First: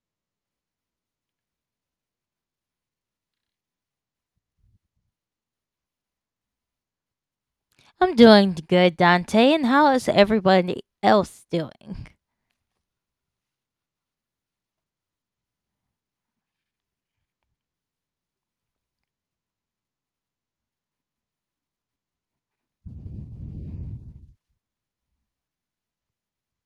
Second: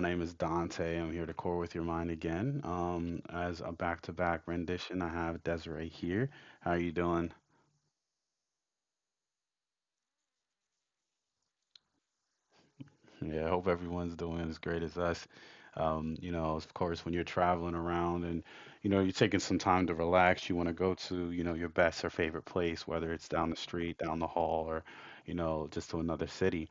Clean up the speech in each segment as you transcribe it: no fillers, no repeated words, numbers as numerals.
name is Dante. I'm here to core with your mind again. As a back to back rendition, I have Desiree here. How are you doing? I'm doing good, Dante. And how is everybody else doing? Yeah, I hope everyone's doing as great as us. Of course, when you're traveling around and, you're taking some time to relax, you want to go to, your best or favorite place, whether it's down the street, down the hall, or, just to another city.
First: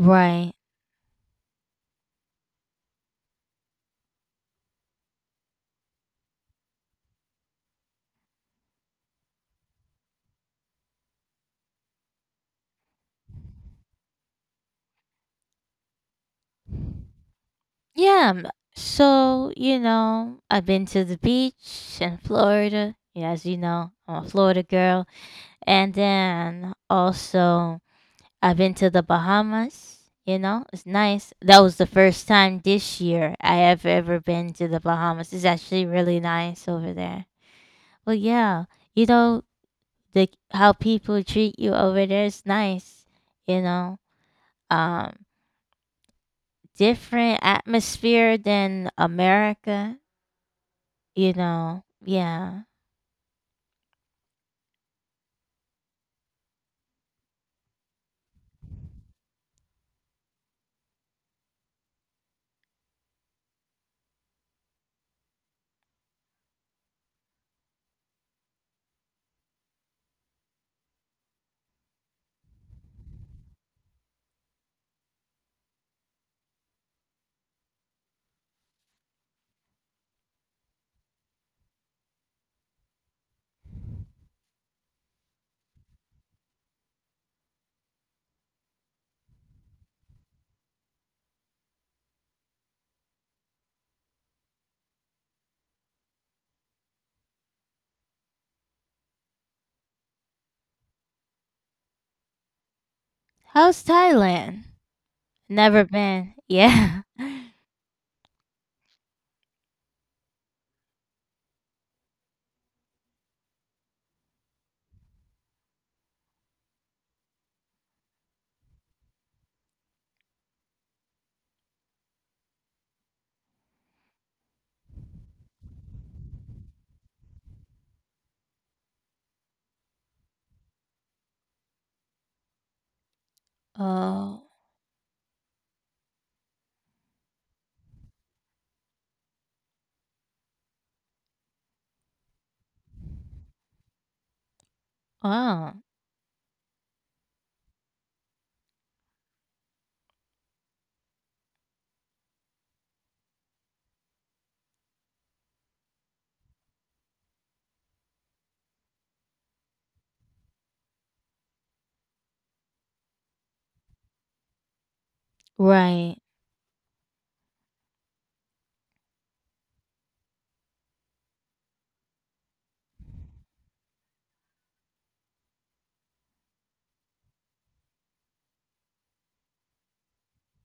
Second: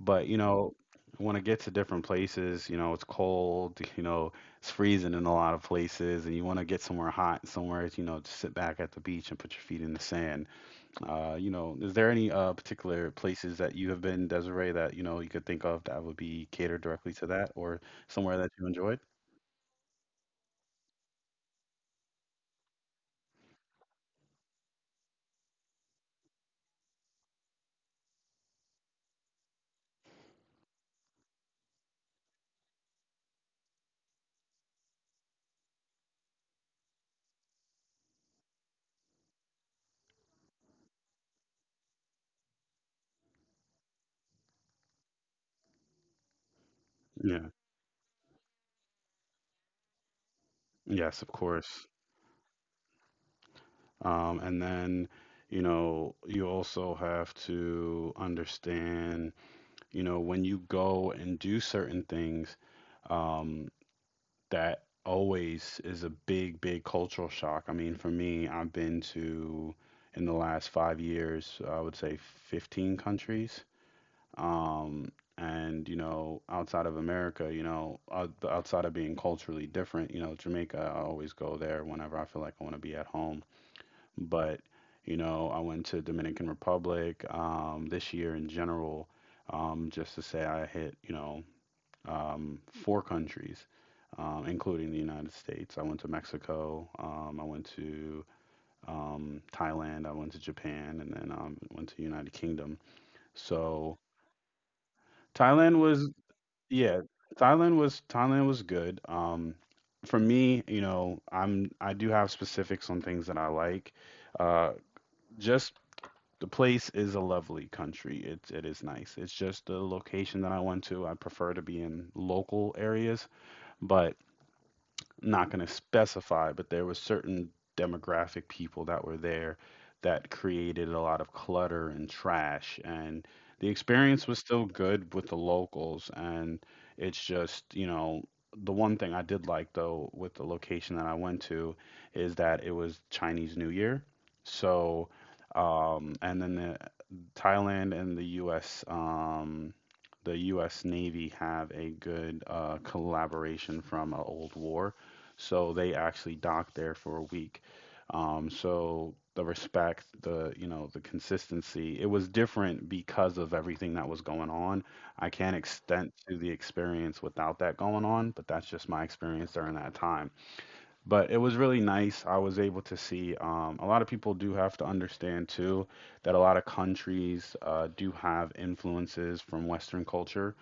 But, want to get to different places, it's cold, it's freezing in a lot of places, and you want to get somewhere hot, somewhere, to sit back at the beach and put your feet in the sand. Is there any particular places that you have been, Desiree, that you could think of that would be catered directly to that, or Yeah, somewhere that you enjoyed? so, I've been to the beach in Florida. Yeah, as you know, I'm a Florida girl. And then also, I've been to the Bahamas. You know, it's nice. That was the first time this year I have ever been to the Bahamas. It's actually really nice over there. Well, yeah, you know, the how people treat you over there is nice. You know, um different Yeah. atmosphere than America, Yes, of course. Yeah. And then, you also have to understand, when you go and do certain things, um, that always is a big, big cultural shock. I mean, for me, I've been to, in the last 5 years, I would say 15 countries. um, and outside of America, outside of being culturally different, Jamaica, I always go there whenever I feel like I want to be at home. But I went to Dominican Republic this year. In general, just to say I hit, four countries, including the United States. I went to Mexico, I went to Thailand, I went to Japan, and then went to United Kingdom. How's So Thailand? Thailand Never was been. Yeah. Yeah, Thailand was good. For me, I do have specifics on things that I like. Uh, just The place is a lovely country. It is nice. It's just the location that I went to. I prefer to be in local areas, but not going to specify, but there were certain demographic people that were there that created a lot of clutter and trash. And the experience was Oh. still good with the locals. And it's just, the one thing I did like though with the location that I went to is that it was Chinese New Year. So, Wow. And then the Thailand and the U.S. The U.S. Navy have a good collaboration from an old war, so they actually docked there for a week. So the respect, the the consistency, it was different because of everything that was going on. I can't extend Right. to the experience without that going on, but that's just my experience during that time. But it was really nice. I was able to see. A lot of people do have to understand too that a lot of countries do have influences from Western culture,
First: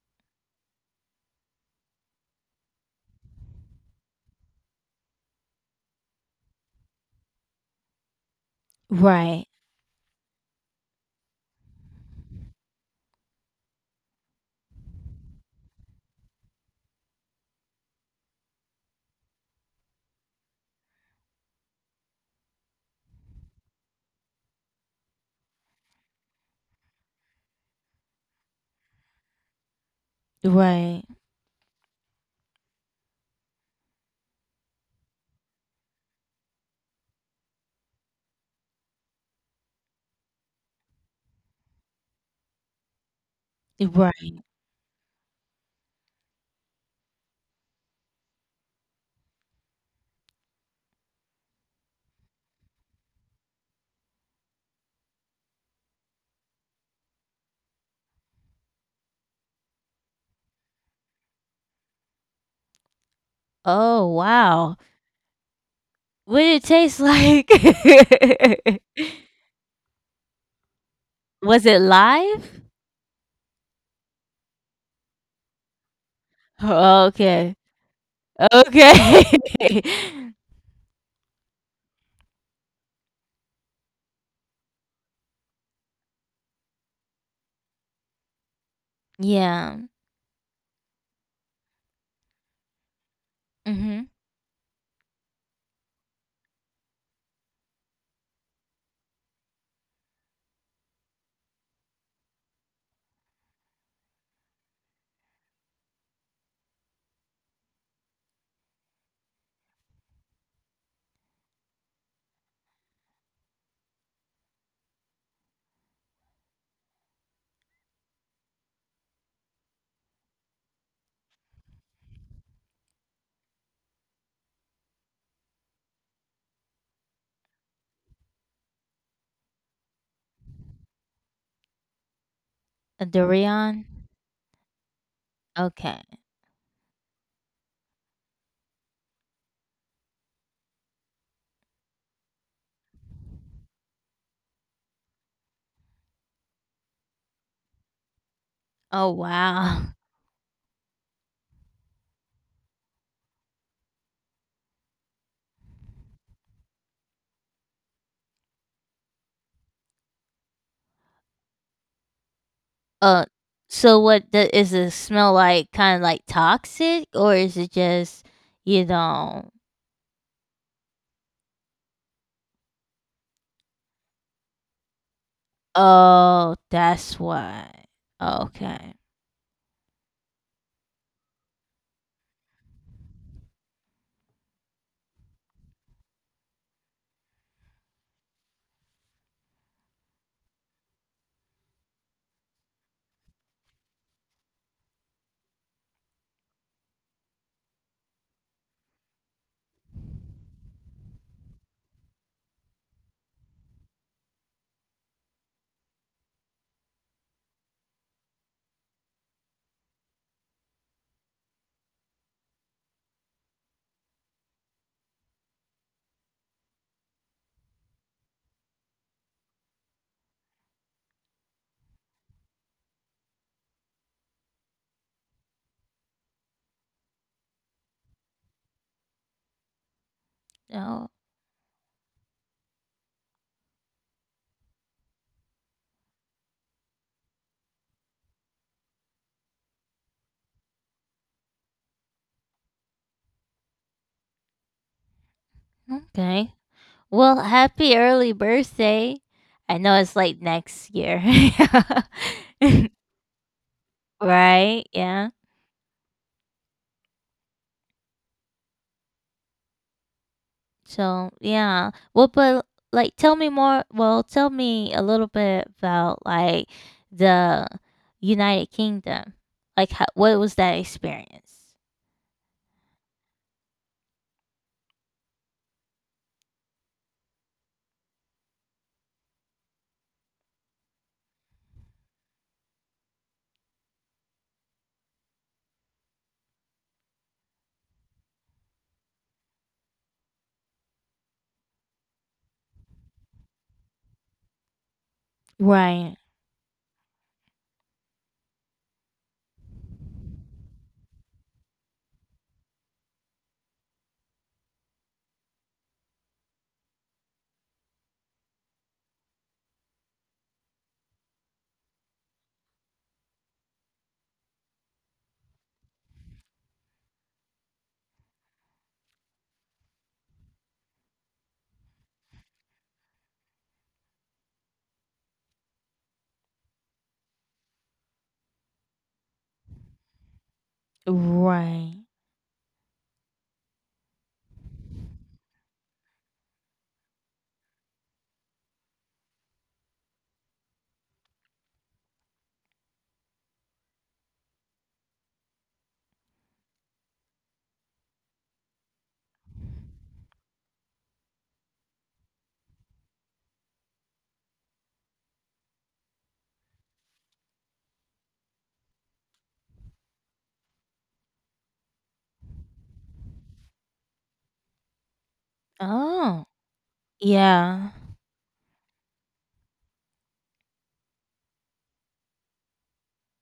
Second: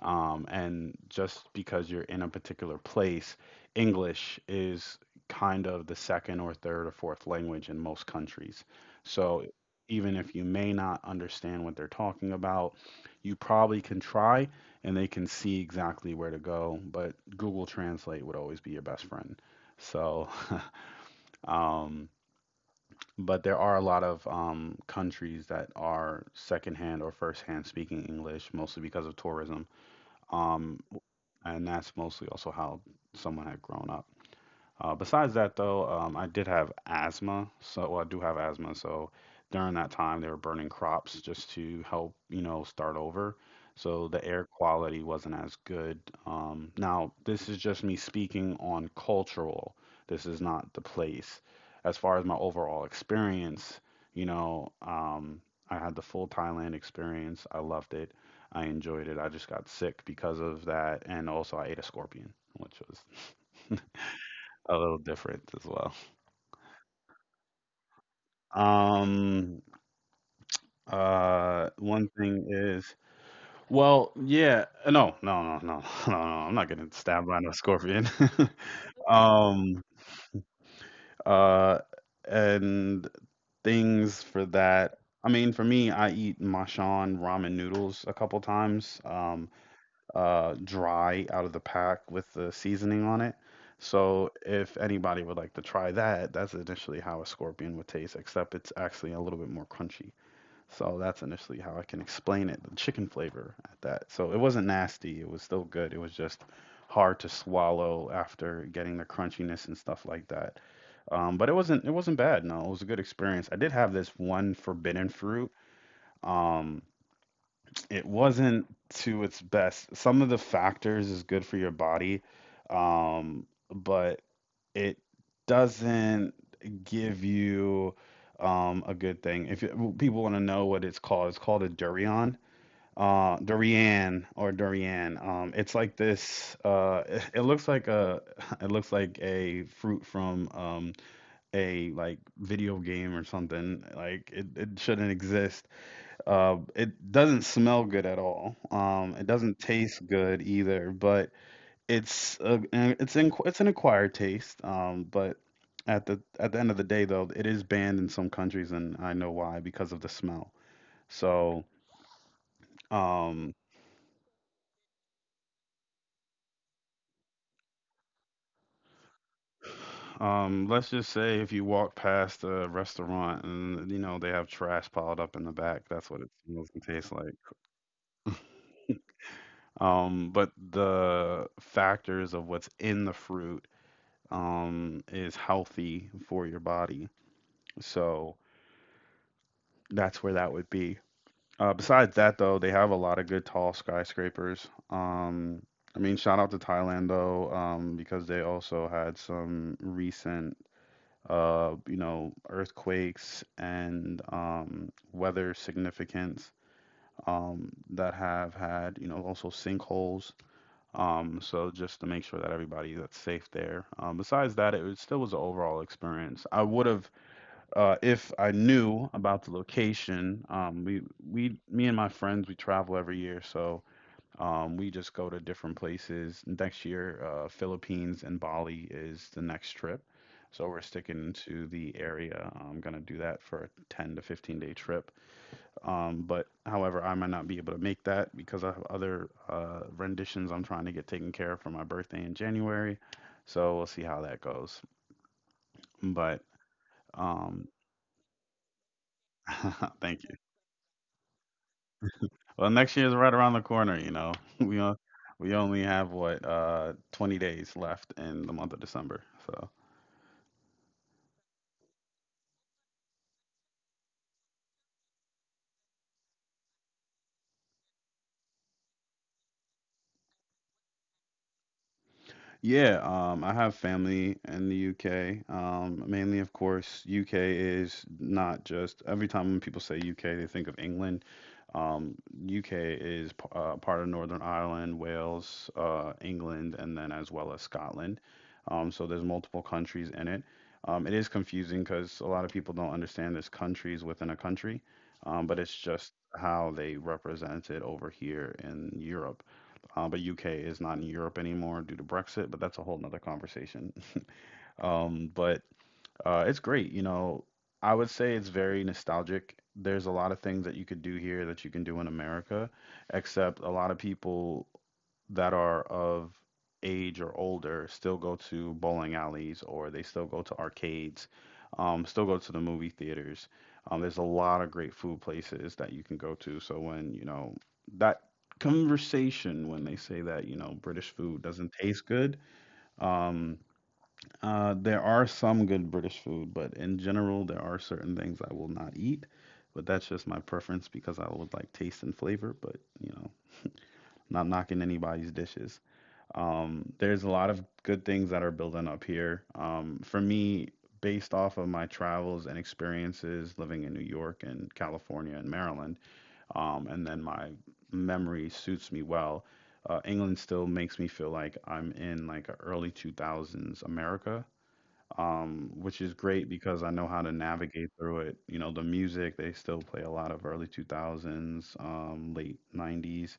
and just because you're in a particular place, English is kind of the second or third or fourth language in most countries. So Right. even if you may not understand what they're talking about, you probably can try and they can see exactly where to go. But Google Translate would always be your best friend. So, um, but there are a lot of countries that are secondhand or firsthand speaking English, mostly because of tourism. Um, Right. and that's mostly also how someone had grown up. Besides that, though, I did have asthma, so well, I do have asthma. So during that time, they were burning crops just to help, start over. So the Right. air quality wasn't as good. Now, this is just me speaking on cultural. This is not the place. As far as my overall experience, you know, um, I had the full Thailand experience. I loved it. I enjoyed it. I just got sick because of that, and also I ate a scorpion, which was Oh, a wow. little different as well. What did it taste like? Um, Was it One thing live? is, well, yeah, no, no, no, no, no, no, I'm not getting Oh, stabbed by no okay. scorpion. Okay. Um, uh, and things for that. I mean, for me, I eat Machan ramen noodles a couple times, Yeah. Dry out of the pack with the seasoning on it. Mhm. So if anybody would like to try that, that's initially how a scorpion would taste, except it's actually a little bit more crunchy. So that's initially how I can explain it, the chicken flavor at that. So it wasn't nasty, it was still good. It was just hard to swallow after getting the crunchiness and stuff like that. But it wasn't bad. No, it was a good experience. I did have this one forbidden fruit. Um, it wasn't to its best. Some of the factors is good for your body, but it doesn't give you a good thing. If it, well, people want to know what it's called a durian, A durian. durian or durian. It's like Okay. this. It looks like a. It looks like a fruit from a like video game or something. It shouldn't exist. It doesn't smell good at all. Oh, It doesn't wow. taste good either. But it's a, it's in, it's an acquired taste, but at the end of the day, though, it is banned in some countries, and I know why because of the smell. So, Uh, um, so is the smell like? Kind of like toxic, or is it just you know? Let's just say if you walk past a restaurant and you know they have trash piled up in the back, that's what it Oh, smells and tastes that's like. why. Okay. But the factors of what's in the fruit, is healthy for your body. So that's where that would be. Besides that, though, they have a lot of good tall skyscrapers. I mean, shout out to Thailand though, because they also had some recent earthquakes and weather significance that have had, also sinkholes. So just to make sure that everybody that's safe there. Besides that, it was, still was an overall experience. I would have If I knew about the location, we me and my friends, we travel every year, so we just go to different places. Next year, Philippines and Bali is the next trip, so we're Oh, sticking to the area. I'm gonna do that for a 10 to 15 day trip. But however, I might not be able to make that because I have other renditions I'm trying to get taken care of for my birthday in January, so we'll see how that goes. But okay. Well, um, happy early birthday. I know it's Thank you. like next year, Well, next year's right around the corner, you know. We right? on, Yeah. we only have what 20 days left in the month of December. So So yeah, well, but like, tell me more. Well, tell me a little bit about like the United Kingdom. Like, how, what was that experience? Yeah, I have family in the UK. Mainly, of course, UK is not just every time when people say UK, they think of England. Um, UK is part of Northern Ireland, Wales, England, and then as well as Scotland. So there's multiple countries in it. It is confusing because a lot of people don't understand there's countries within a country, but it's Right. just how they represent it over here in Europe. But UK is not in Europe anymore due to Brexit. But that's a whole nother conversation. But It's great. You know, I would say it's very nostalgic. There's a lot of things that you could do here that you can do in America, except a lot of people that are of age or older still go to bowling alleys or they still go to arcades, still go to the movie theaters. There's a lot of great food places that you can go to. So when, you know, that conversation when they say that, British food doesn't Right. taste good, um, there are some good British food, but in general, there are certain things I will not eat. But that's just my preference because I would like taste and flavor, but you know, not knocking anybody's dishes. There's a lot of good things that are building up here. For me, based off of my travels and experiences living in New York and California and Maryland, and then my memory suits me well. England still makes me feel like I'm in like a early 2000s America, which is Oh, great because I know how to yeah. navigate through it. You know, the music, they still play a lot of early 2000s, late 90s.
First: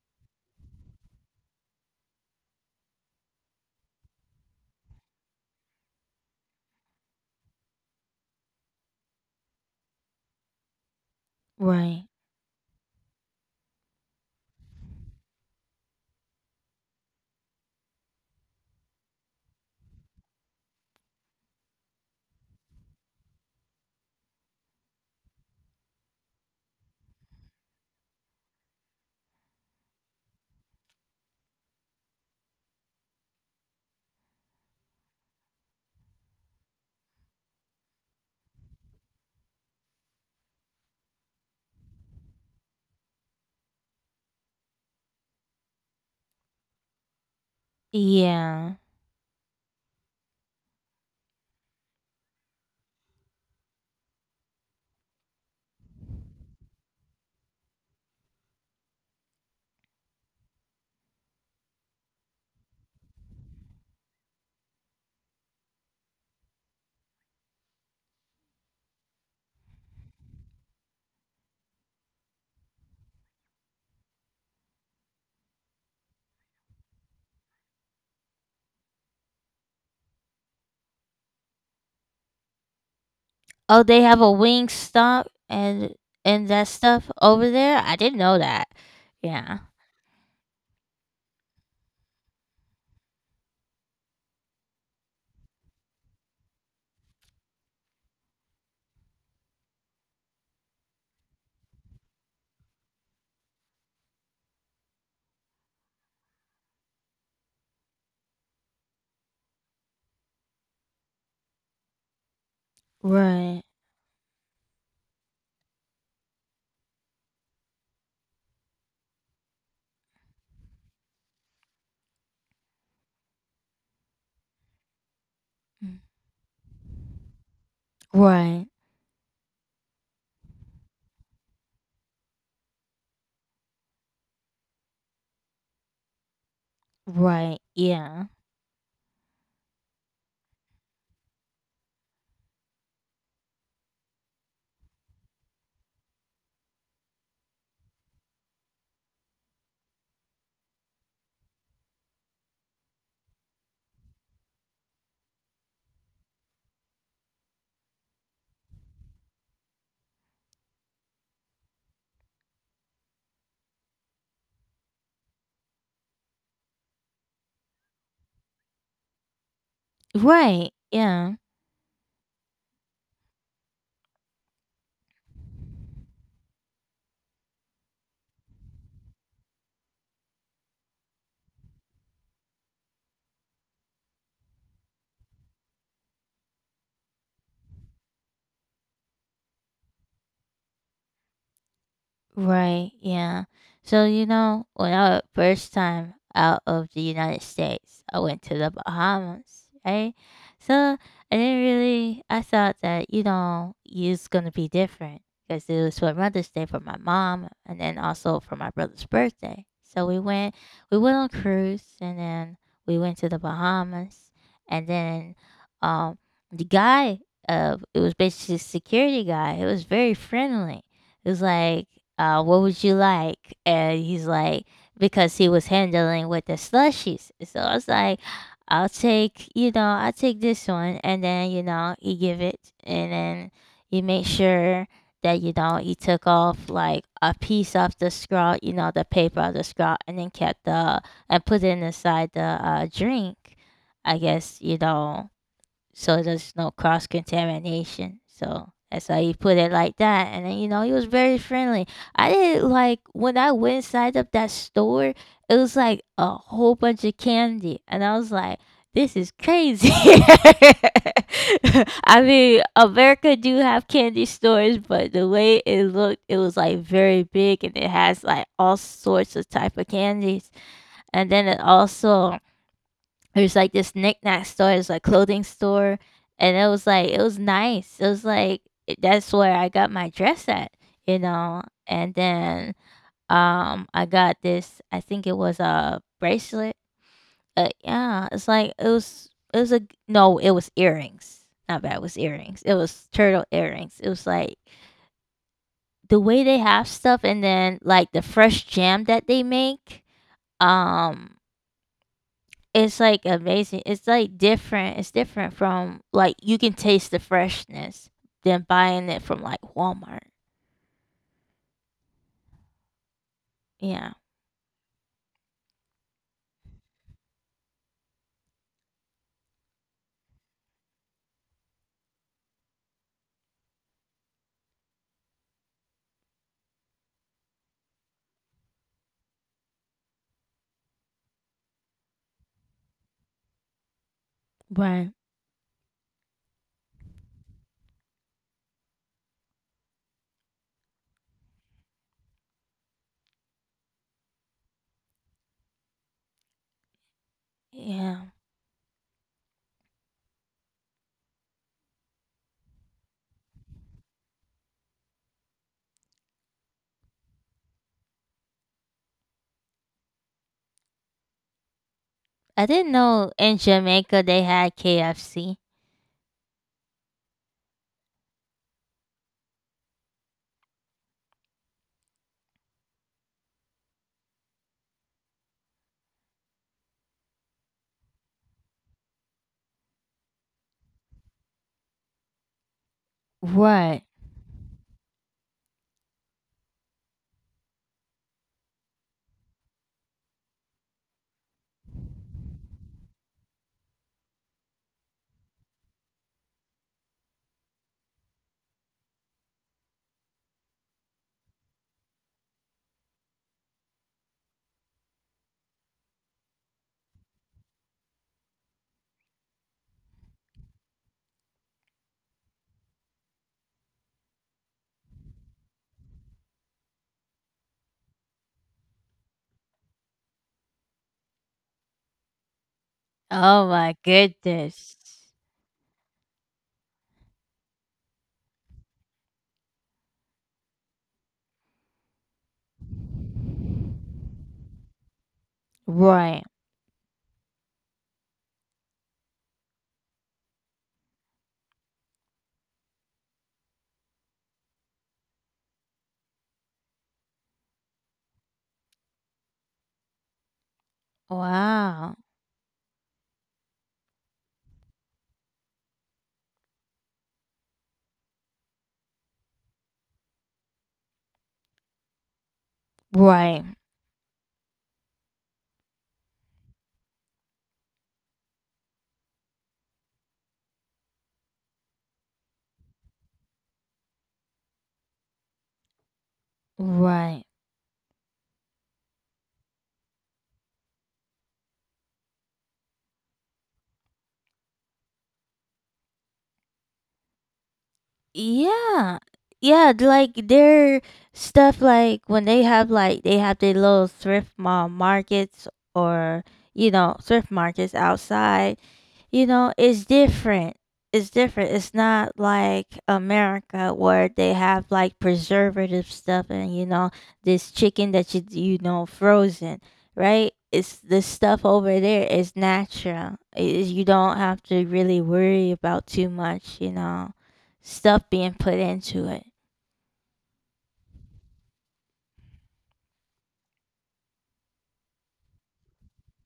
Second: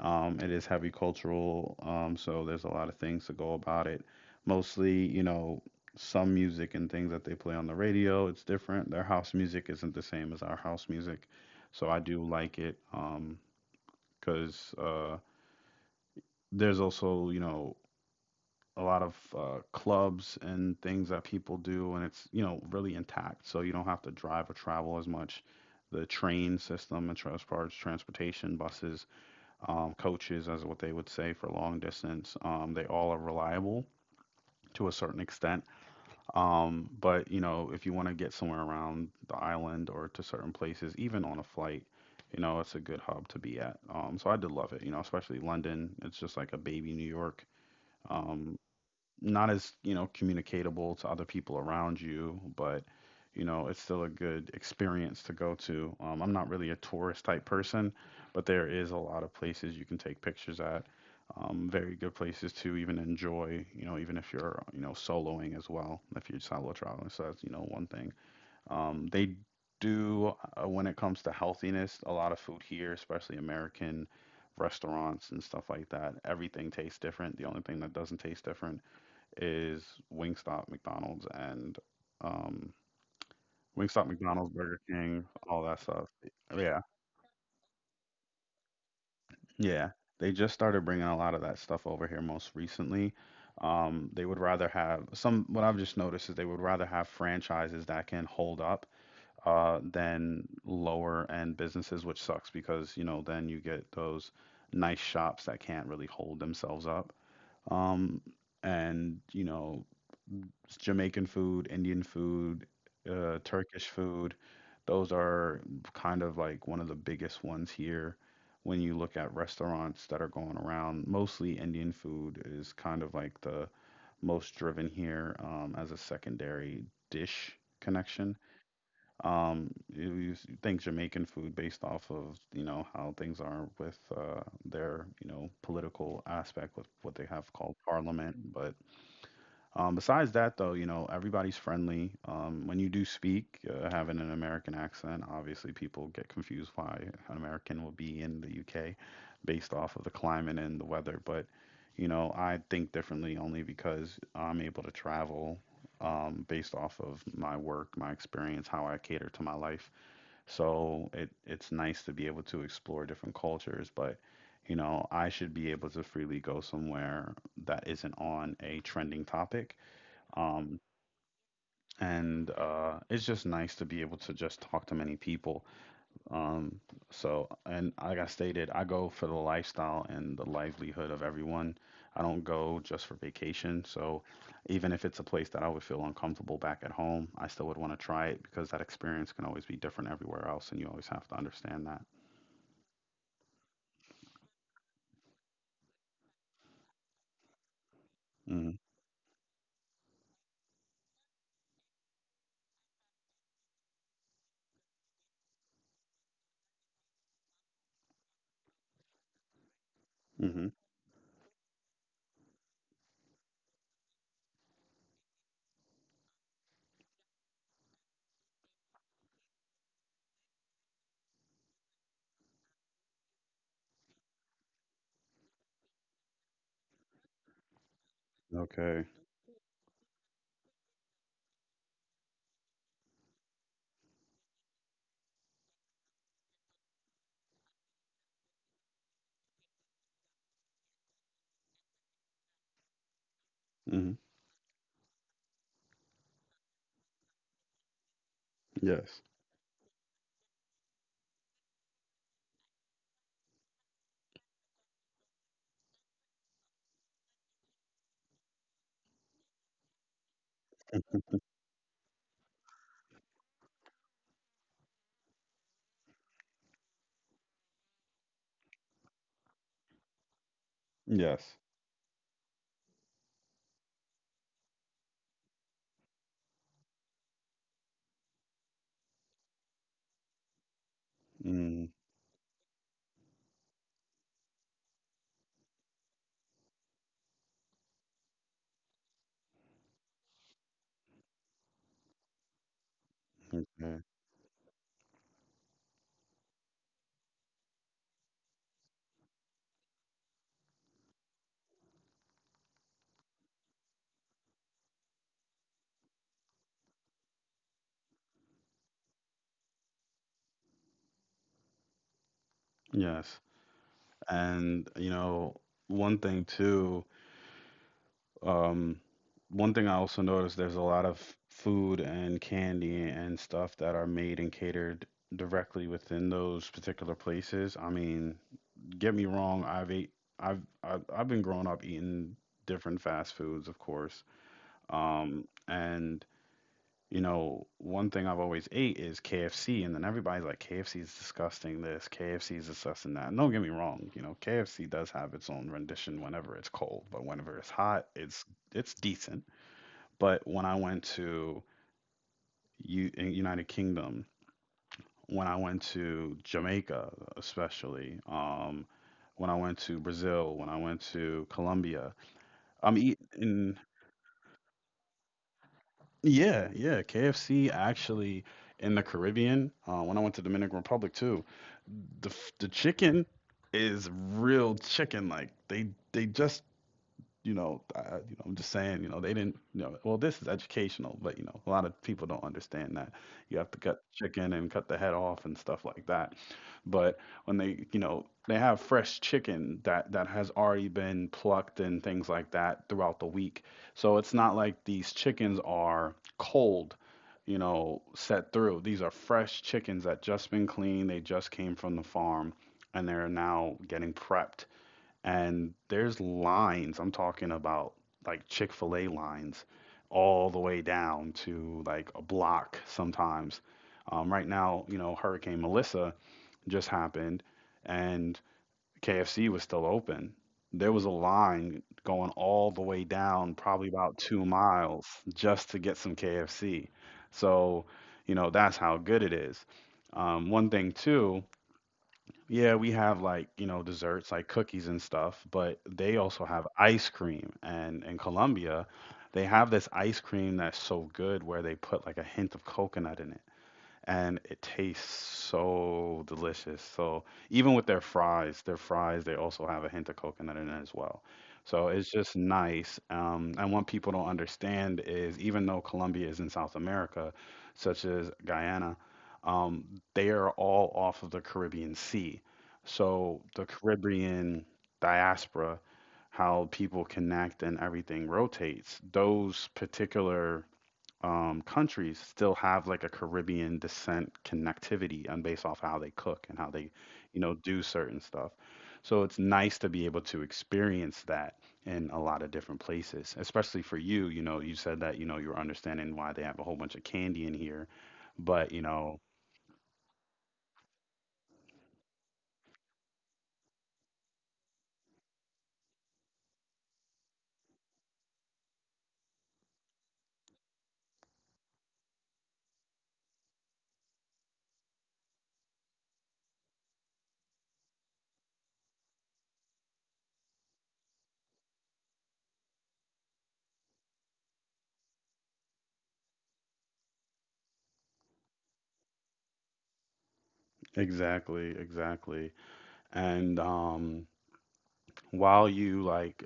It is heavy cultural, so there's a lot of things to go about it. Mostly, some music and things that they play on the radio, it's different. Their house music isn't the same as our house music, so I Right. do like it because there's also, a lot of clubs and things that people do, and it's really intact. So you don't have to drive or travel as much. The train system, and as far as transportation, buses, coaches, as what they would say for long distance, they all are reliable to a certain extent. But if you want to get somewhere around the island or to certain places, even on a flight, it's a good hub to be at. So I did love it. Especially London. It's just like a baby New York. Um, Yeah. not as communicatable to other people around you, but it's still a good experience to go to. I'm not really a tourist type person, but there is a lot of places you can take pictures at. Very good places to even enjoy, even if you're, soloing as well, if you're solo traveling. So that's, one thing. They do, when it comes to healthiness, a lot of food here, especially American restaurants and stuff like that, everything tastes different. The only thing that doesn't taste different is Wingstop, McDonald's, and um, Oh, they Wingstop, have a McDonald's, wing Burger King, stop all that and stuff. and that Yeah, stuff over there. I didn't know that. Yeah. yeah. They just started bringing a lot of that stuff over here most recently. They would rather have some. What I've just noticed is they would rather have franchises that can hold up than lower end businesses, which sucks because then you get those nice shops that can't really hold themselves up. Um, and you know It's Jamaican food, Indian food, Right. Turkish food. Those are kind of like one of the biggest ones here. When you look at restaurants that are going around, mostly Indian food is kind of like the most driven here as a secondary dish connection. Right. You think Jamaican food based off of, how things are with their, political aspect with what they have Right. called Yeah. parliament, but besides that, though, everybody's friendly. When you do speak, having an American accent, obviously people get confused why an American will be in the UK based off of the climate and the weather. But, I think differently only because I'm able to travel based off of my work, my experience, how I cater to my life. So it's nice to be able to explore different cultures, but I should be able to freely go somewhere that isn't on a trending topic Right. um, Yeah. and it's just nice to be able to just talk to many people. Um, so, and like I stated, I go for the lifestyle and the livelihood of everyone. I don't go just for vacation. So, even if it's a place that I would feel uncomfortable back at home, I still would want to try it because that experience can always be different everywhere else, and you always have to understand that. Right, yeah. So, when I was first time out of the United States, I went to the Mm, Bahamas, right? So I didn't really, I thought that, it's going to be different because it was for Mother's Day for my mom and then also for my brother's birthday. So we went, mm-hmm. we went on cruise and then we went to the Bahamas and then um, the guy, it was basically a security guy. It was very friendly it was like, what would you like? And he's like, because he was handling with the slushies. So I was like, I'll Okay. take, you know, I'll take this one. And then, he give it. And then he make sure that, he took off like a piece of the straw, the paper of the straw, and then and put it inside the drink. Mm-hmm. I guess, so there's no cross contamination. So that's how Yes. he put it like that. And then he was very friendly. I didn't like when I went inside of that store. It was like a whole bunch of candy, and I was like, "This is crazy." I mean, America do have candy stores, but the way it looked, it was like very big, and it has like all sorts of type of candies. And then Yes. it also there's like this knickknack store, it's a clothing store, and it was like it was nice. It was like that's where I got my dress at. Mm, And then I got this, I think it was a bracelet. Yeah, it's like it was a no, it was earrings. Not bad, it was earrings. It was turtle okay. earrings. It was like the way they have stuff and then like the fresh jam that they make. Um It's, like, amazing. It's, like, different. It's different from, like you can taste the freshness than buying it from, like, Walmart. Yes. Yeah. And one thing too. Um, one thing I also noticed there's a lot of food and candy and stuff that are made and catered directly within those particular places. I mean, get me wrong, I've ate, I've been growing up eating different fast foods, of course. Right. Um, and one thing I've always ate is KFC, and then everybody's like, KFC is disgusting this, KFC is disgusting that. And don't get me wrong, KFC does have its own rendition whenever it's cold, but whenever it's hot, Yeah. it's decent. But when I went to United Kingdom, when I went to Jamaica, especially, when I went to Brazil, when I went to Colombia, I didn't I'm know in eating. Jamaica they had KFC. Yeah, yeah, KFC actually in the Caribbean. When I went to Dominican Republic too, the chicken is real chicken. Like they just I'm just saying, they didn't, well, this is educational, but a lot of people don't understand that you have to cut Right. chicken and cut the head off and stuff like that. But when they, they have fresh chicken that has already been plucked and things like that throughout the week, so it's not like these chickens are cold, set through. These are fresh chickens that just been cleaned. They just came from the farm, and they're now getting prepped, and there's lines. I'm talking about like Chick fil A lines all the way down to like a block sometimes. Right now, Hurricane Melissa just happened and KFC was still open. There was a line going all the way down, Oh probably my about two goodness. miles, just to get some KFC. So, that's how good it is. One thing, too, yeah, we have like, desserts like cookies and stuff, but they also Right. have ice cream. And in Colombia, they have this ice cream that's so good where they put like a hint of coconut in it, and it tastes so delicious. So even with their fries they also have a hint of coconut in it as well. So it's Wow. just nice. And what people don't understand is even though Colombia is in South America, such as Guyana, um, they are all off of the Caribbean Sea. So Right. the Caribbean diaspora, how people connect and everything rotates, those particular countries still have like a Caribbean descent connectivity and based off how they cook and how they, Right. Do certain stuff. So it's nice to be able to experience that in a lot of different places, especially for you. You said that, you're understanding why they have a whole bunch of candy in here. But, Yeah. Yeah, like their stuff like when they have like they have their little thrift mall markets or thrift markets outside. You know it's different it's different It's not like America where they have like preservative stuff, and this chicken that you know frozen, right. It's the stuff over there is natural. I You don't have to really worry about too much stuff being put into it. exactly, exactly. And while you like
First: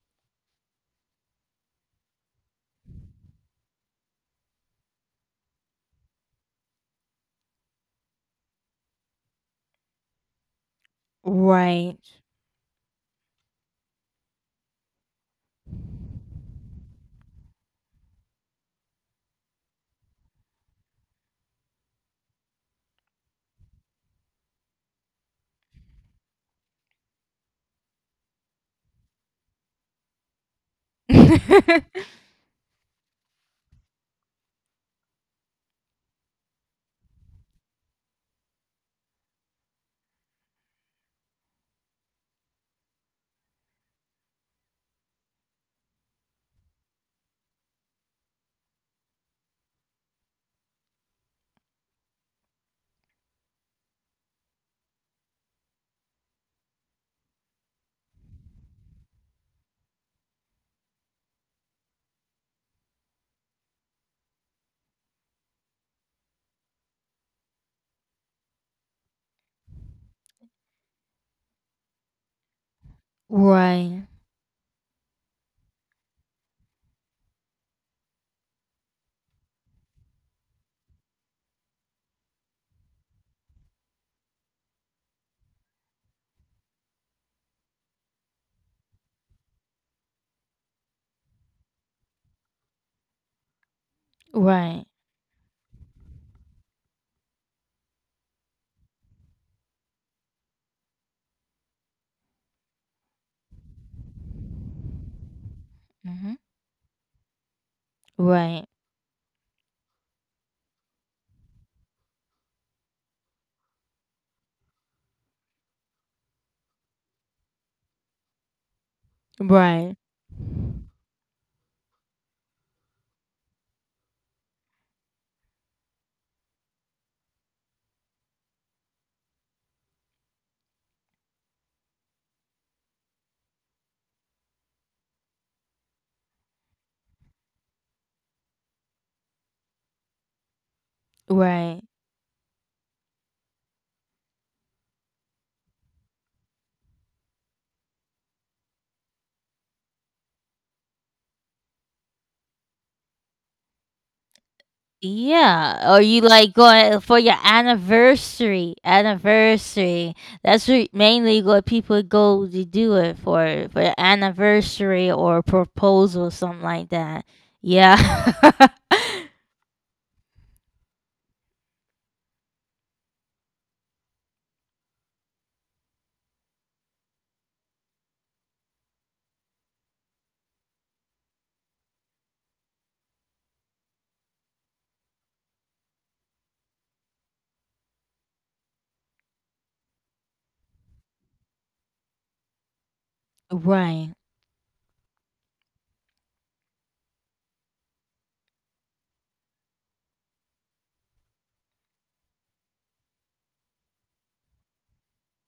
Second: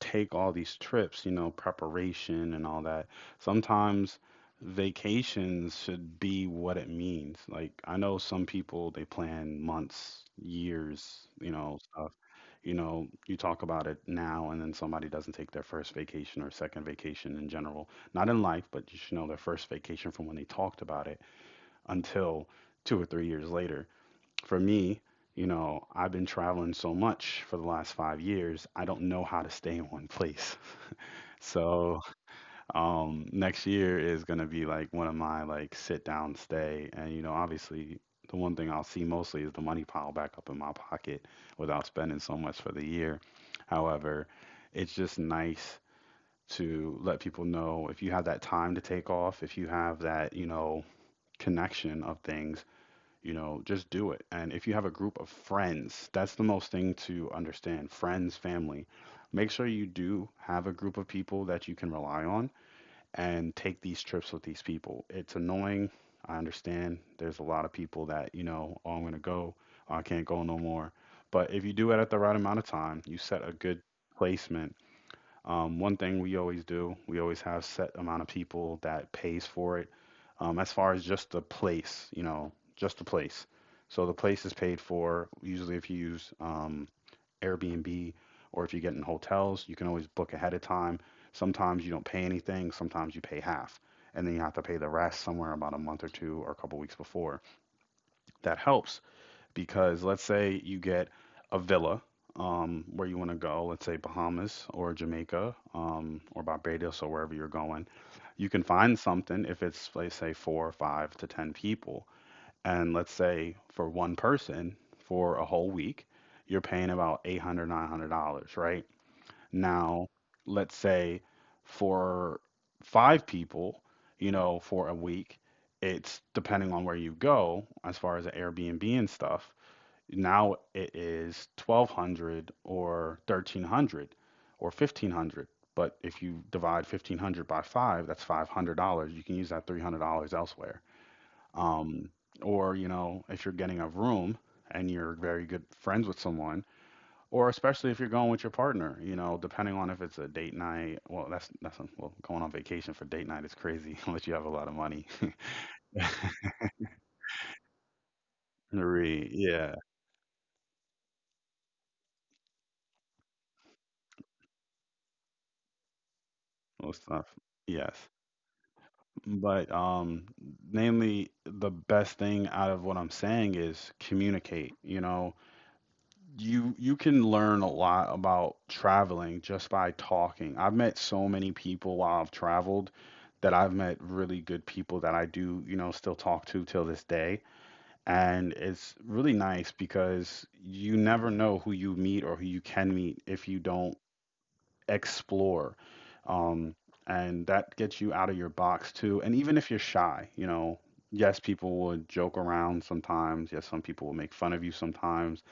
take all these trips, preparation and all that. Sometimes vacations should be what it means. Like I know some people they plan months, years, Right. stuff. You talk about it now, and then somebody doesn't take their first vacation or second vacation in general. Not in life, but you should know their first vacation from when they talked about it until 2 or 3 years later. For me, I've been traveling so much for the last 5 years, I don't know how to stay in one place. So, next year is going to be like one of my like sit down stay. And, obviously, the one thing I'll see mostly is the money pile back up in my pocket without spending so much for the year. However, it's just nice to let people know, if you have that time to take off, if you have that, connection of things, just do it. And if you have a group of friends, that's the most thing to understand. Friends, family. Make sure you do have a group of people that you can rely on and take these trips with these people. It's annoying. I understand. There's a lot of people that, oh, I'm going to go. Oh, I can't go no more. But if you do it at the right amount of time, you set a good Right. placement. One thing we always do, we always have set amount of people that pays for it. As far as just the place, just the place. So the place is paid for. Usually, if you use Airbnb or if you get in hotels, you can always book ahead of time. Sometimes you don't pay anything. Sometimes you pay half, and then you have to pay Right. the rest somewhere about a month or two or a couple weeks before. That helps because let's say you get a villa where you want to go, let's say Bahamas or Jamaica Hmm. or Barbados or wherever you're going. You can Right. find something if it's, let's say, four, five to 10 people. And let's say for one person for a whole week, you're paying about eight hundred nine hundred dollars right? Right. Now, let's say for five people, for a week, it's depending on where you go as far as the Airbnb and stuff. Now it is 1200 or 1300 or 1500. But if you divide 1500 by 5, that's $500. You can use that $300 elsewhere. Right. Um, or you know, if you're getting a room and you're very good friends with someone, or especially if you're going with your partner, you know, depending on if it's a date night. Well, going on vacation for date night is crazy unless you have a lot of money. Yeah, or you like going for your anniversary. Yeah, Anniversary. That's what mainly what people go to do it for your anniversary or proposal, something like most that. stuff. Yeah. Yes. But mainly the best thing out of what I'm saying is communicate. You know, you can learn a lot about traveling just by talking. I've met so many people while I've traveled that I've met really good people that I do, you know, still talk to till this day. And it's really nice because you never know who you meet or who you can meet if you don't Right. explore. Um, and that gets you out of your box too. And even if you're shy, you know, yes, people would joke around sometimes. Yes, some people will make fun of you sometimes.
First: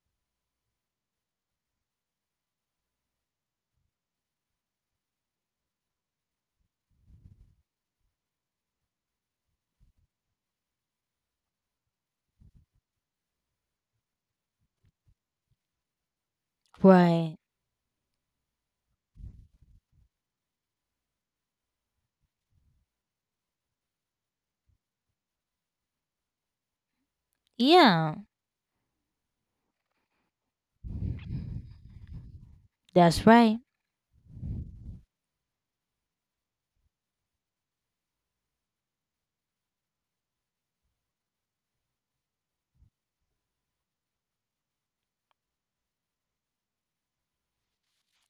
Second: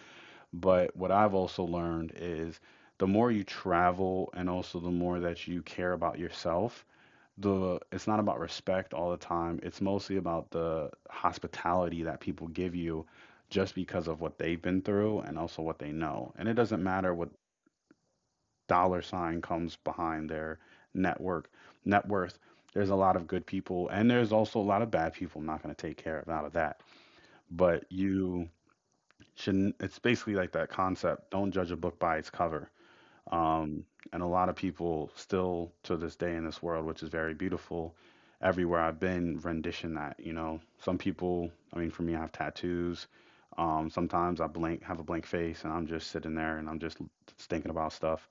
But what I've also learned is the more you travel and also the more that you care about yourself, the it's not about respect all the time. It's mostly about the hospitality that people give you just because of what they've been through and also what they know. And it doesn't matter what Right. dollar sign comes behind their network net worth. There's a lot of good people and there's also a lot of bad people. I'm not going to take care of out of that. But Yeah. you shouldn't It's basically like that concept, don't judge a book by its cover. That's right. Um, and a lot of people still to this day in this world, which is very beautiful, everywhere I've been rendition that, you know. Some people, I mean for me I have tattoos. Sometimes I blank have a blank face and I'm just sitting there and I'm just thinking about stuff.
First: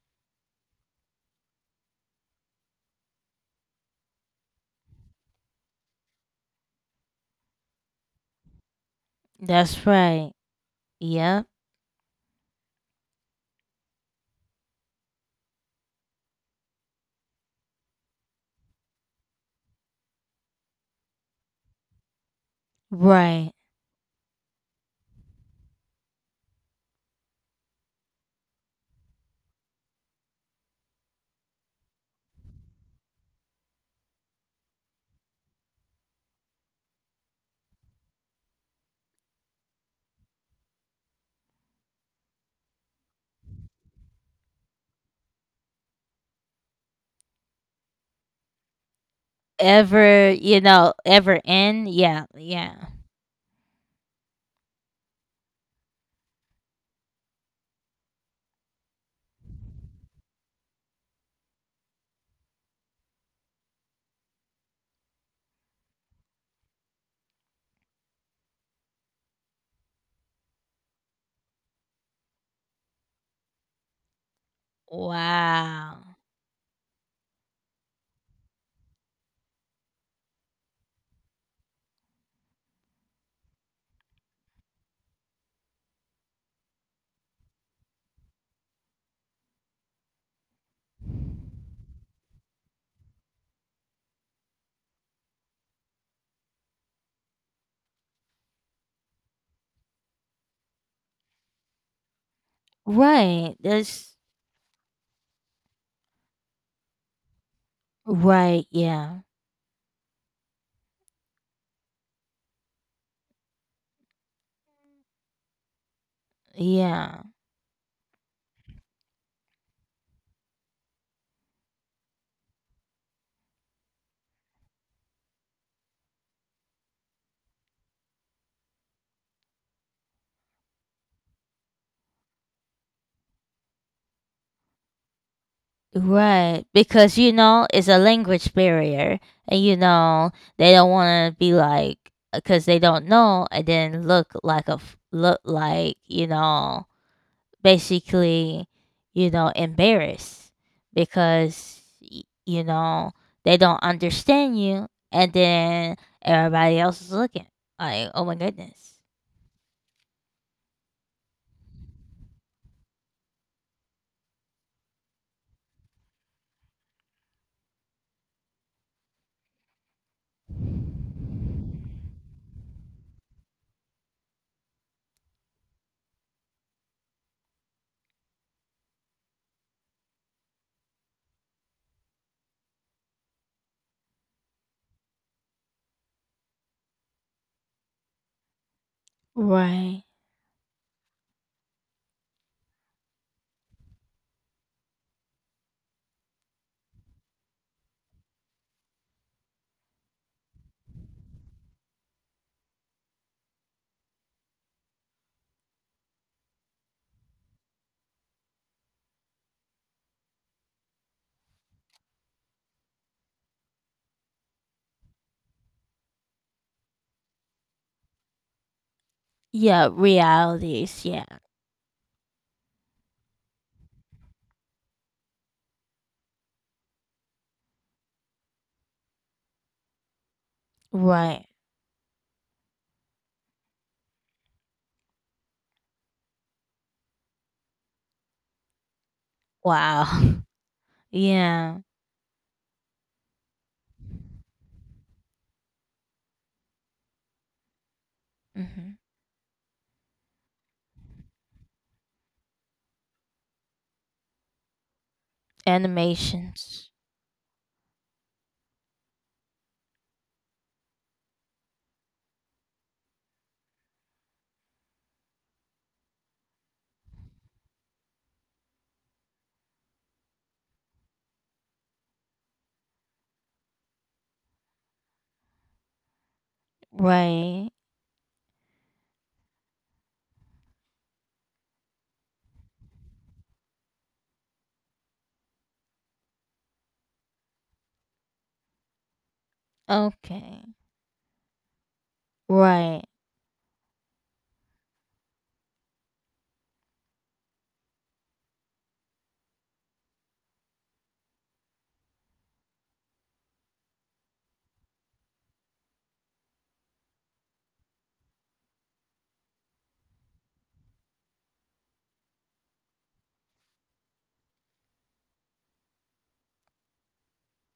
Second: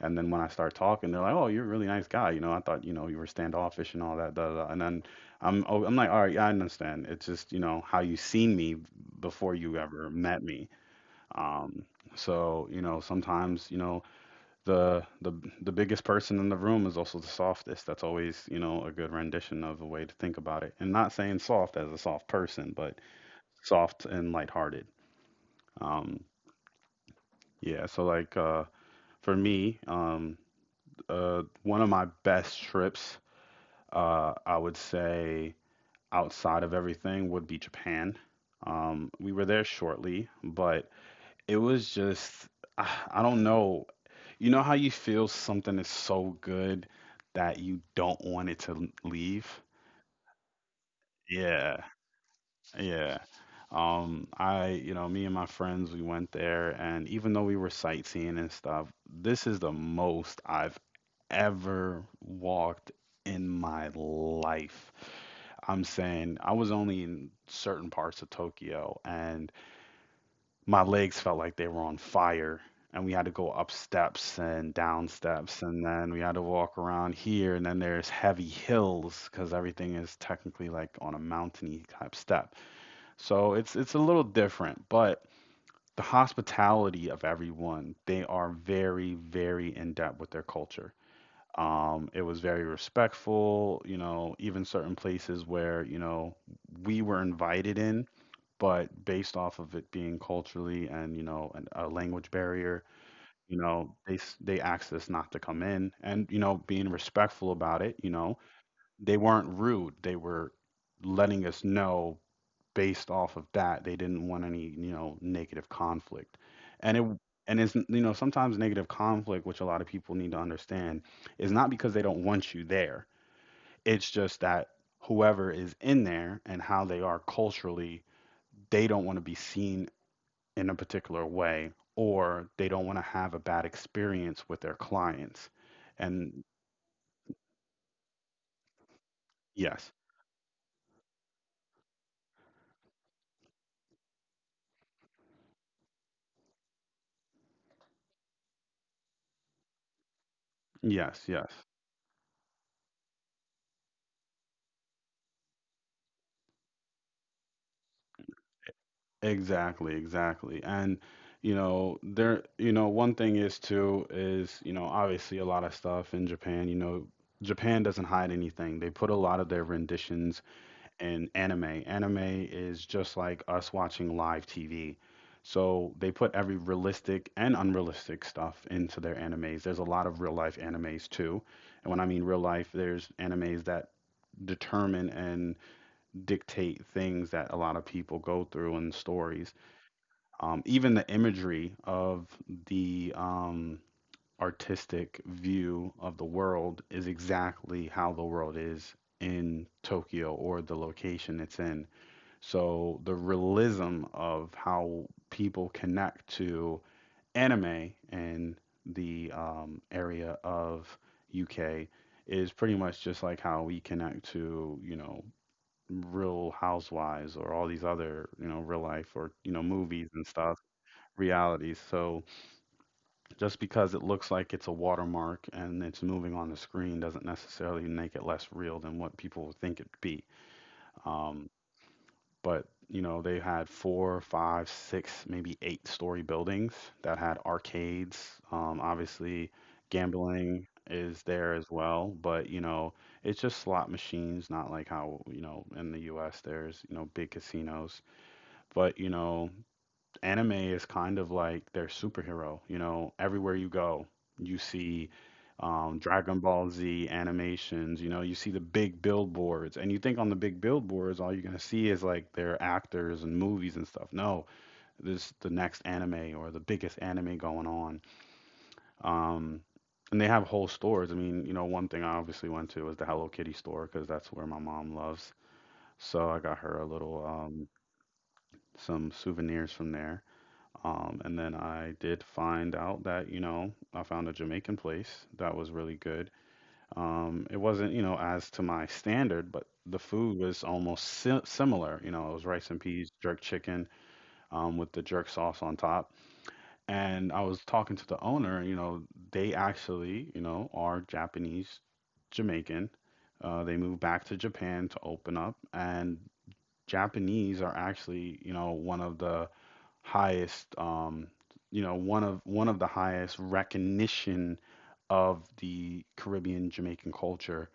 And then when I start talking, they're like, "Oh, you're a really nice guy. You know, I thought you know you were standoffish and all that. Da, da, da." And then I'm like, "All right, yeah, I understand. It's just you know how you seen me before you That's ever right. met me." Yeah. Um, so you know sometimes you know the the the biggest person in the room is also the softest. That's always you know a good rendition of a way to think about it. And not saying soft as a soft person, but Right. soft and lighthearted. Um, yeah. So for me, one of my best trips, I would say outside of everything, would be Japan. We were there shortly, but it was just, I don't know. You know how you feel something is so good that you don't want it to leave? Ever, ever Yeah, end. Yeah. Yeah. yeah. You know, me and my friends, we went there, and even though we were sightseeing and stuff, this is the most I've ever walked in my life. I'm saying I was only in certain parts of Tokyo and my legs felt like they were on fire. And we had to go up steps and down steps, and then Wow. we had to walk around here. And then there's heavy hills because everything is technically like on a mountainy type step. So it's a little different, but the hospitality of everyone, they are very, very in depth with their culture. It was very respectful, you know, even certain places where, you know, we were invited in, but based off of it being culturally and, you know, and a language barrier, Right. you know, That's they asked us not to come in and, you know, being respectful about it, you know, right. they Yeah. weren't rude. They were letting us know based off of that. They didn't want any, you know, negative conflict. And it Yeah. and it's you know, sometimes negative conflict, which a lot of people need to understand, is not because they don't want you there. It's just that whoever is in there and how they are culturally, they don't want to be seen in a particular way or they don't want to have a bad experience with their clients. And Right, because it's a language barrier, and yes, they don't want to be like because they don't know, and then look like look like basically embarrassed yes. because you know they don't understand you, and then everybody else is looking like oh my goodness. Exactly, exactly. And you know, there you know, one thing is too is, you know, obviously a lot of stuff in Japan, you know, Japan doesn't hide anything. They put a lot of their renditions in anime. Anime is just like us watching live TV. So they put every realistic and unrealistic stuff into their animes. There's a lot of real life animes too. And when I mean real life, there's animes that determine and dictate things that a lot of people go through and stories, Right. Even the imagery of the artistic view of the world is exactly how the world is in Tokyo or the location it's in. So the realism of how people connect to anime in the area of UK is pretty much just like how we connect to, you know, Real Housewives or all these other, you know, real life or, you know, Yeah. movies and stuff, Realities. Yeah. realities. So just because it looks like it's a watermark and it's moving on the screen doesn't necessarily make it less real than what people would think it'd be. Right. Um, but you know, they had four, five, six, maybe eight-story buildings that had arcades. Obviously, Wow. gambling is there as Yeah. well, but you know, it's just slot machines, not like how, you know, in the US there's, you know, big casinos. Hmm. But you know, anime is kind of like their superhero. You know, everywhere you go, you see Dragon Ball Animations. Z animations. You know, you see the big billboards, and you think on the big billboards, all you're gonna see is like their actors and movies and stuff. No, this the next anime or the biggest anime going on. Um, and they have whole stores. I mean, you know, one thing I obviously went to was the Hello Kitty store because that's where my mom loves. So I got her a little Right. some souvenirs from there. And then I did find out that, you know, I found a Jamaican place that was really good. It wasn't, you know, as to my standard, but the food Okay. was almost si similar. You know, it was rice and Right. peas, jerk chicken, with the jerk sauce on top. And I was talking to the owner, you know, they actually, you know, are Japanese Jamaican. They moved back to Japan to open up, and Japanese are actually, you know, one of the highest you know one of the highest recognition of the Caribbean Jamaican culture.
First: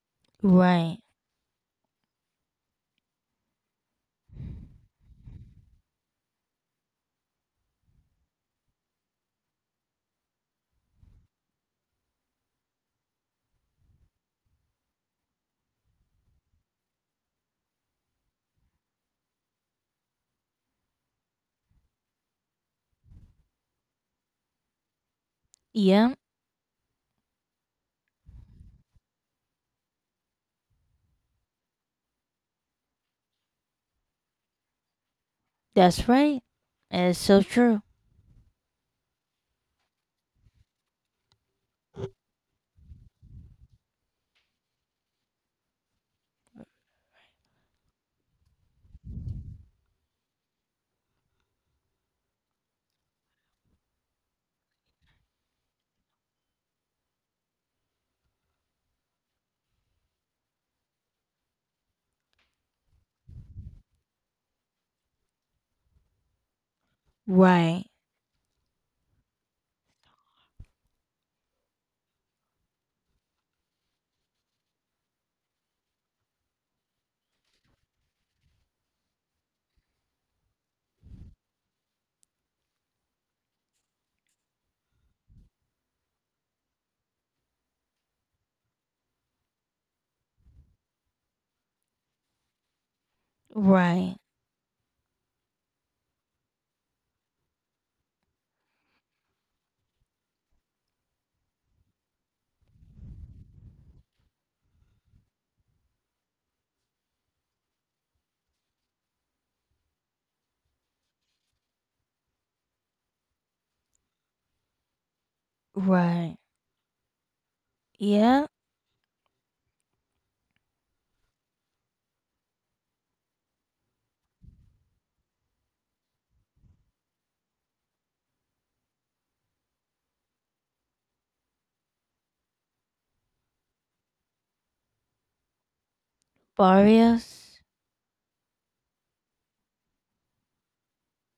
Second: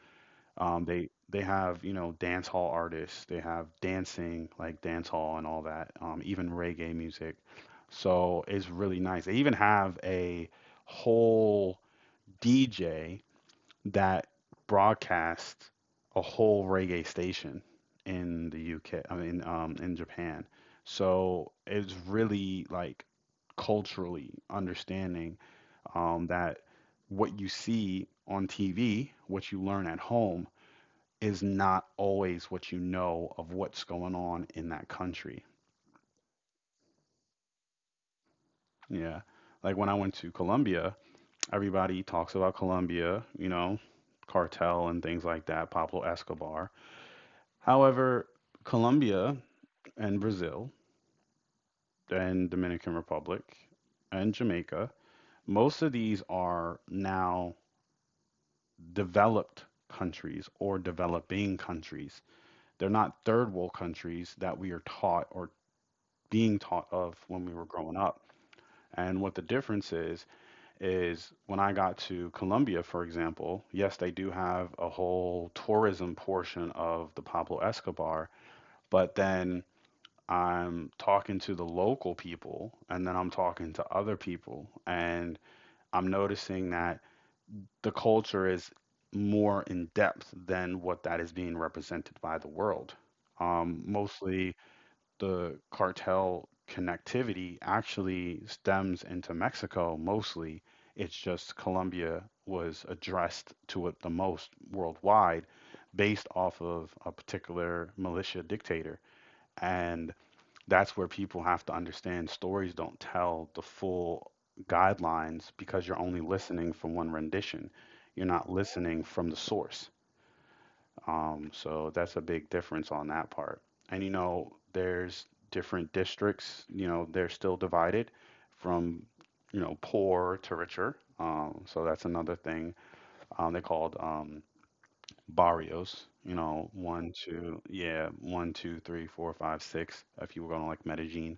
Um, Right. they they have you know dance hall artists. They have dancing like dance hall and all that. Even reggae music. So it's really nice. They even have a whole DJ that broadcast a whole reggae station in the UK. I mean, in Japan. So it's really like culturally understanding Yeah, that what you see on TV, what you learn at home, is not always what you know of what's going on in that country. that's right. It's so true. Yeah. Like when I went to Colombia, everybody talks about Colombia, you know, cartel and things like that, Pablo Escobar. However, Colombia and Brazil and Dominican Republic and Jamaica, most of these are now developed countries or developing countries. They're not third world countries that we are taught or being taught of when we were Right. growing up. And what the difference is when I got to Colombia, for example, yes, they do have a whole tourism portion of the Pablo Escobar, but then I'm talking to the local people and then I'm talking to other people. And I'm noticing that the culture is more in depth than what that is being represented by the world. Um, Right. mostly the cartel connectivity actually stems into Mexico, mostly. It's just Colombia was addressed to it the most worldwide based off of a particular militia dictator. And that's where people have to understand stories don't tell the full guidelines because you're only Right. listening from one rendition. You're Yeah. not listening from the source. So that's a big difference on that part. And you know, there's different districts, you know, they're still divided from, you know, poor to richer. So that's another thing. They called barrios, you know, Barrios. One, two, three, four, five, six, if you were going to like Medellin,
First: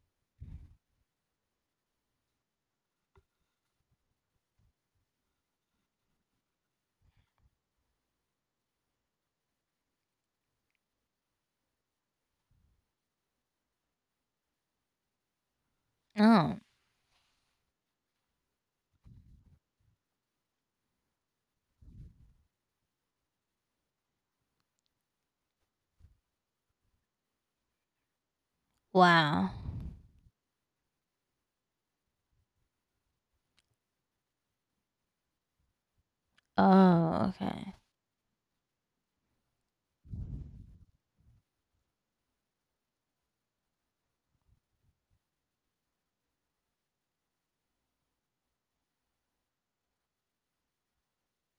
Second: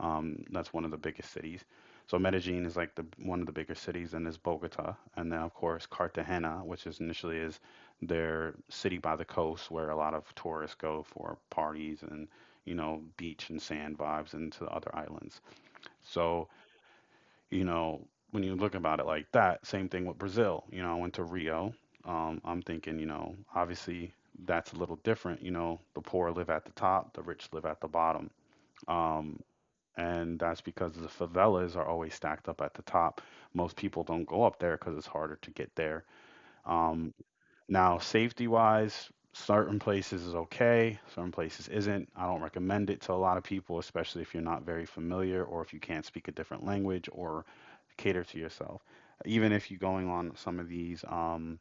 that's one of the biggest cities. So Medellin is like the one of the bigger cities, and there's Bogota, and then of course Cartagena, which is initially is their city by the coast where a lot of tourists go for parties and you know beach and sand vibes and to the other islands. So Oh. you know when you look about it like that, same thing with Brazil. You know I went to Rio. I'm thinking you know obviously that's a little different. You know the poor live at the top, the rich live at the bottom. Um, Wow. and that's because the favelas are always stacked up at the top. Most people don't go up there because it's harder to get there. Um, Oh, okay. Now, safety wise, certain places is okay, certain places isn't. I don't recommend it to a lot of people, especially if you're not very familiar or if you can't speak a different language or cater to yourself. Even if you're going on some of these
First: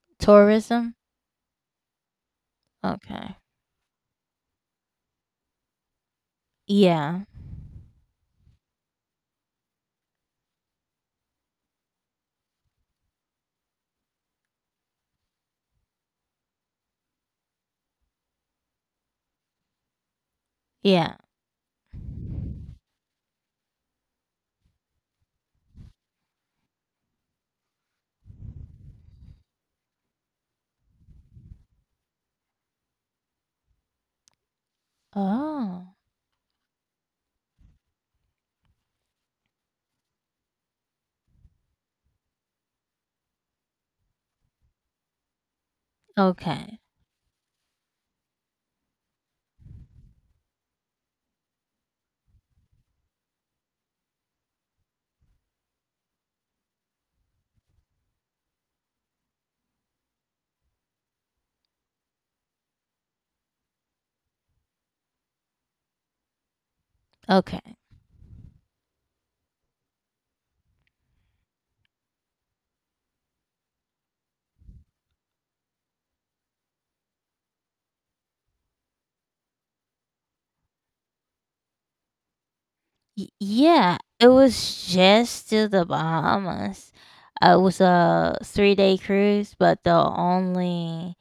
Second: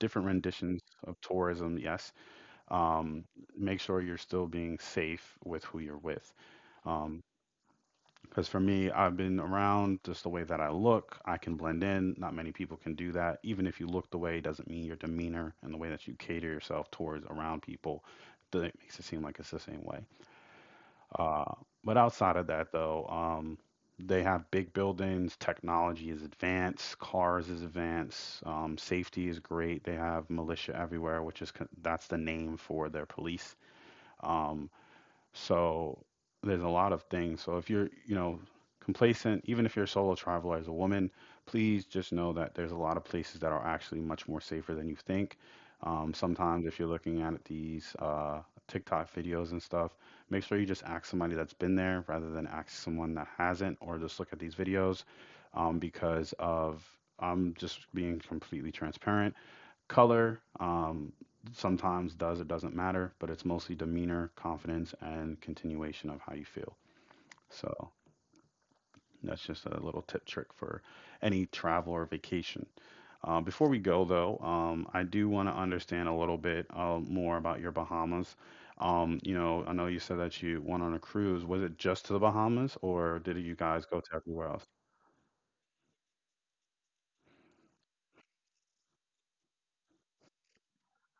different renditions Tourism? of tourism, yes, um, Okay. make sure you're still being safe with who you're with. Um, Yeah. because for me, I've been around just the way that I look. I can blend in. Not many people can do that. Even if you look the way, doesn't mean your demeanor and the way that you cater yourself towards around people, it makes it seem like it's the same way. Yeah. Uh, but outside of that, though, they have big buildings. Technology is advanced. Cars is advanced. Safety is great. They have militia everywhere, which is that's the name for their police. Um, Oh. so there's a lot of things. So if you're, you know, complacent, even if you're a solo traveler as a woman, please just know that there's a lot of places that are actually much more safer than you think. Sometimes if Okay. you're looking at these TikTok videos and stuff, make sure you just ask somebody that's been there rather than ask someone that hasn't, or just look at these videos because of I'm just being completely transparent. Color sometimes does or doesn't matter, but it's mostly demeanor, confidence, and continuation of how you feel. Okay. So that's just a little tip trick for any travel or vacation. Before we go, though, I do want to understand a little bit more about your Bahamas. You know, I know you said that you went on a cruise. Was it just to the Bahamas, or Y- did you guys yeah, go to it everywhere else? was just to the Bahamas. It was a 3-day cruise, but the only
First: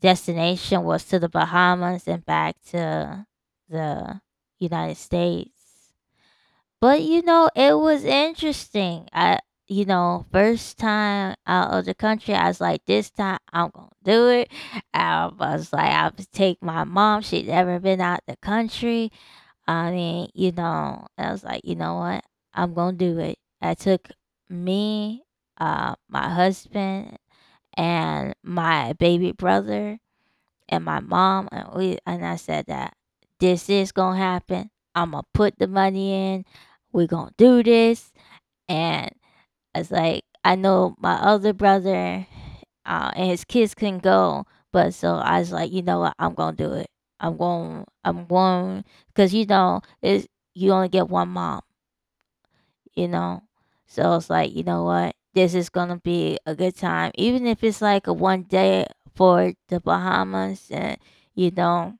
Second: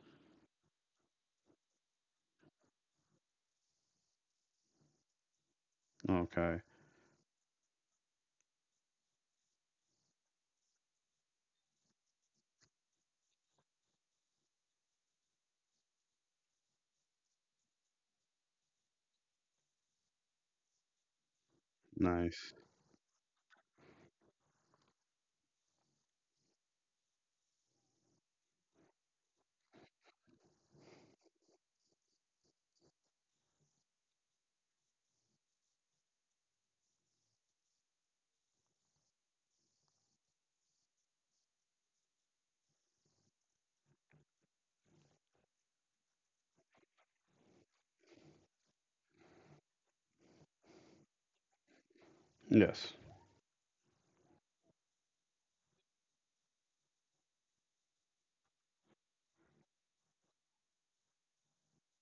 destination was to the Bahamas and back to the United States. Okay, But it was interesting. First time out of the country, I was like, this time I'm gonna do it. I was like, I will take my mom. She'd never been out the country. I mean, I was like, you know what? nice. I'm gonna do it. I took me, my husband, and my baby brother, and my mom, and and I said that this is gonna happen. I'm gonna put the money in. We're gonna do this, and it's like I know my other brother, and his kids couldn't go, but so I was like, you know what, I'm gonna do it. I'm going, because you only get one mom, Yes, you know, so it's like, you know what, this is gonna be a good time, even if it's like a one day for the Bahamas, you know,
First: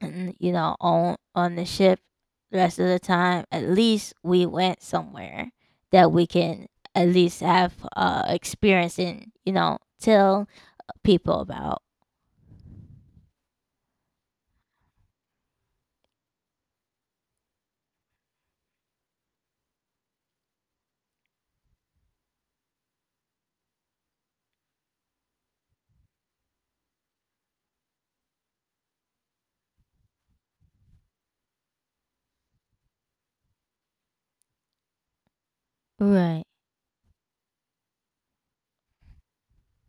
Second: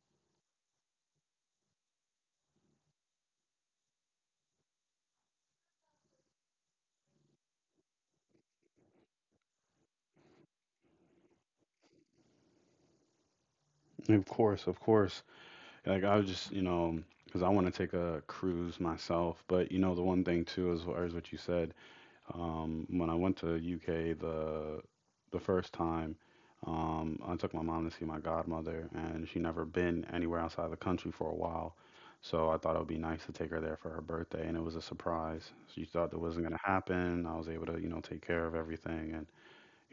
and on the ship the rest of the time at least we went somewhere that we can at least have experience and tell people about. of course, of course. Like I was just, you know, because I want to take a cruise myself. But you know, the one thing too, as far as what you said, when I went to UK the first time, I took my mom to see my godmother, and she never been anywhere outside of the country for a while. So I thought it would be nice to take her there for her birthday, and it was a surprise. She thought that wasn't Right. going to happen. I was able to, you know, take care of everything, and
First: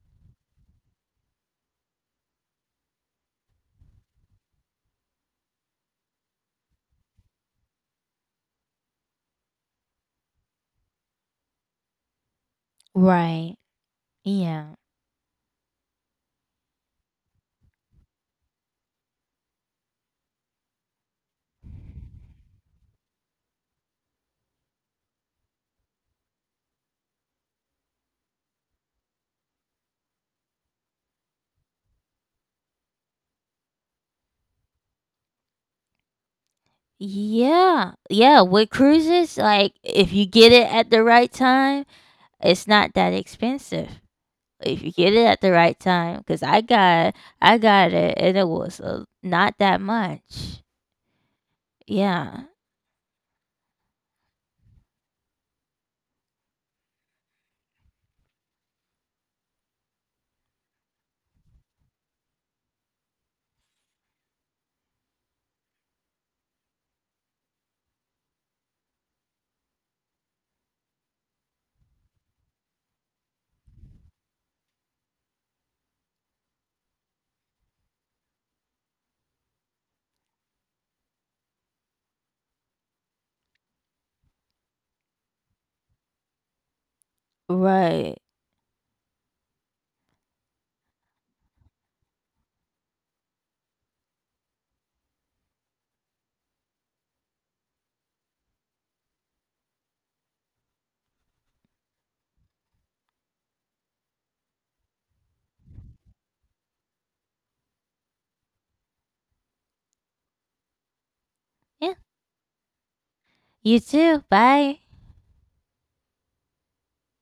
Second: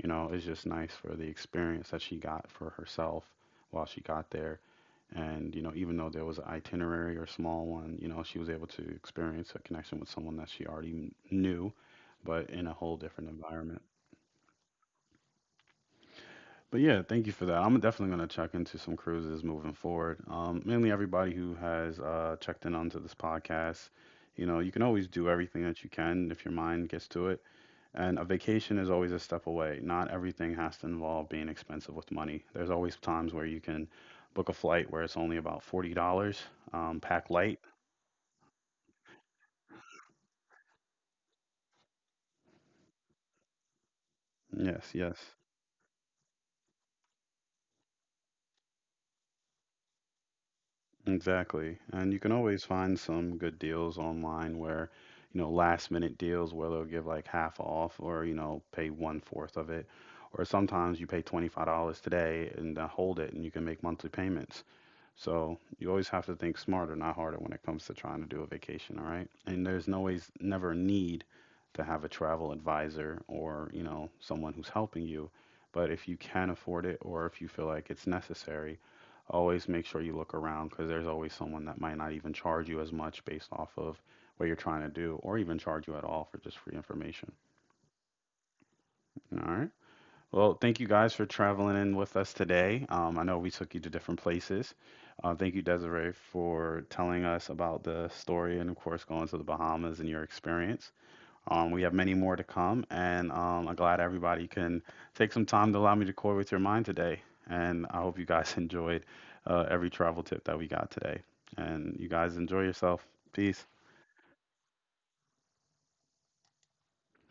you know, it's just nice for the experience that she got for herself while she got there. And, you know, even though there was an itinerary or small one, you know, she was able to experience a connection with someone that she already knew, but in a whole different Right. environment. Yeah. But yeah, thank you for that. I'm definitely going to check into some cruises moving forward. Mainly everybody who has checked in onto this podcast. You know, you can always do everything that you can if your mind gets to it. And a vacation is always a step away. Not everything has to involve being expensive with money. There's always times where you can book a flight where it's only about $40, pack light. Yeah, yeah, with cruises, like if you get it at the right time it's not that expensive if you Yes, get it yes, at the right time because I got it and it was not that much. exactly. And you can Yeah, always find some good deals online where, you know, last minute deals where they'll give like half off or, you know, pay one fourth of it. Or sometimes you pay $25 today and hold it and you can make monthly payments. So you always have to think smarter, not harder, when it comes to trying to do a vacation. All right, and there's no always never a need to have a travel advisor or you know someone who's helping you. But if you can afford it or if you feel like it's necessary, always make sure you look around because there's always someone that might not even charge you as much based off of what you're trying to do or even charge you at all for just free information. right. All right. Well, thank you guys for traveling in with us today. I know we took you to different places. Thank you, Desiree, for telling us about the story and, of course, going to the Bahamas and your experience. We have many more to come, and I'm glad everybody can take some time to allow me to toy with your mind today. And I hope you guys enjoyed every travel tip that we got today. And Yeah. you guys enjoy yourself. Peace. You too. Bye.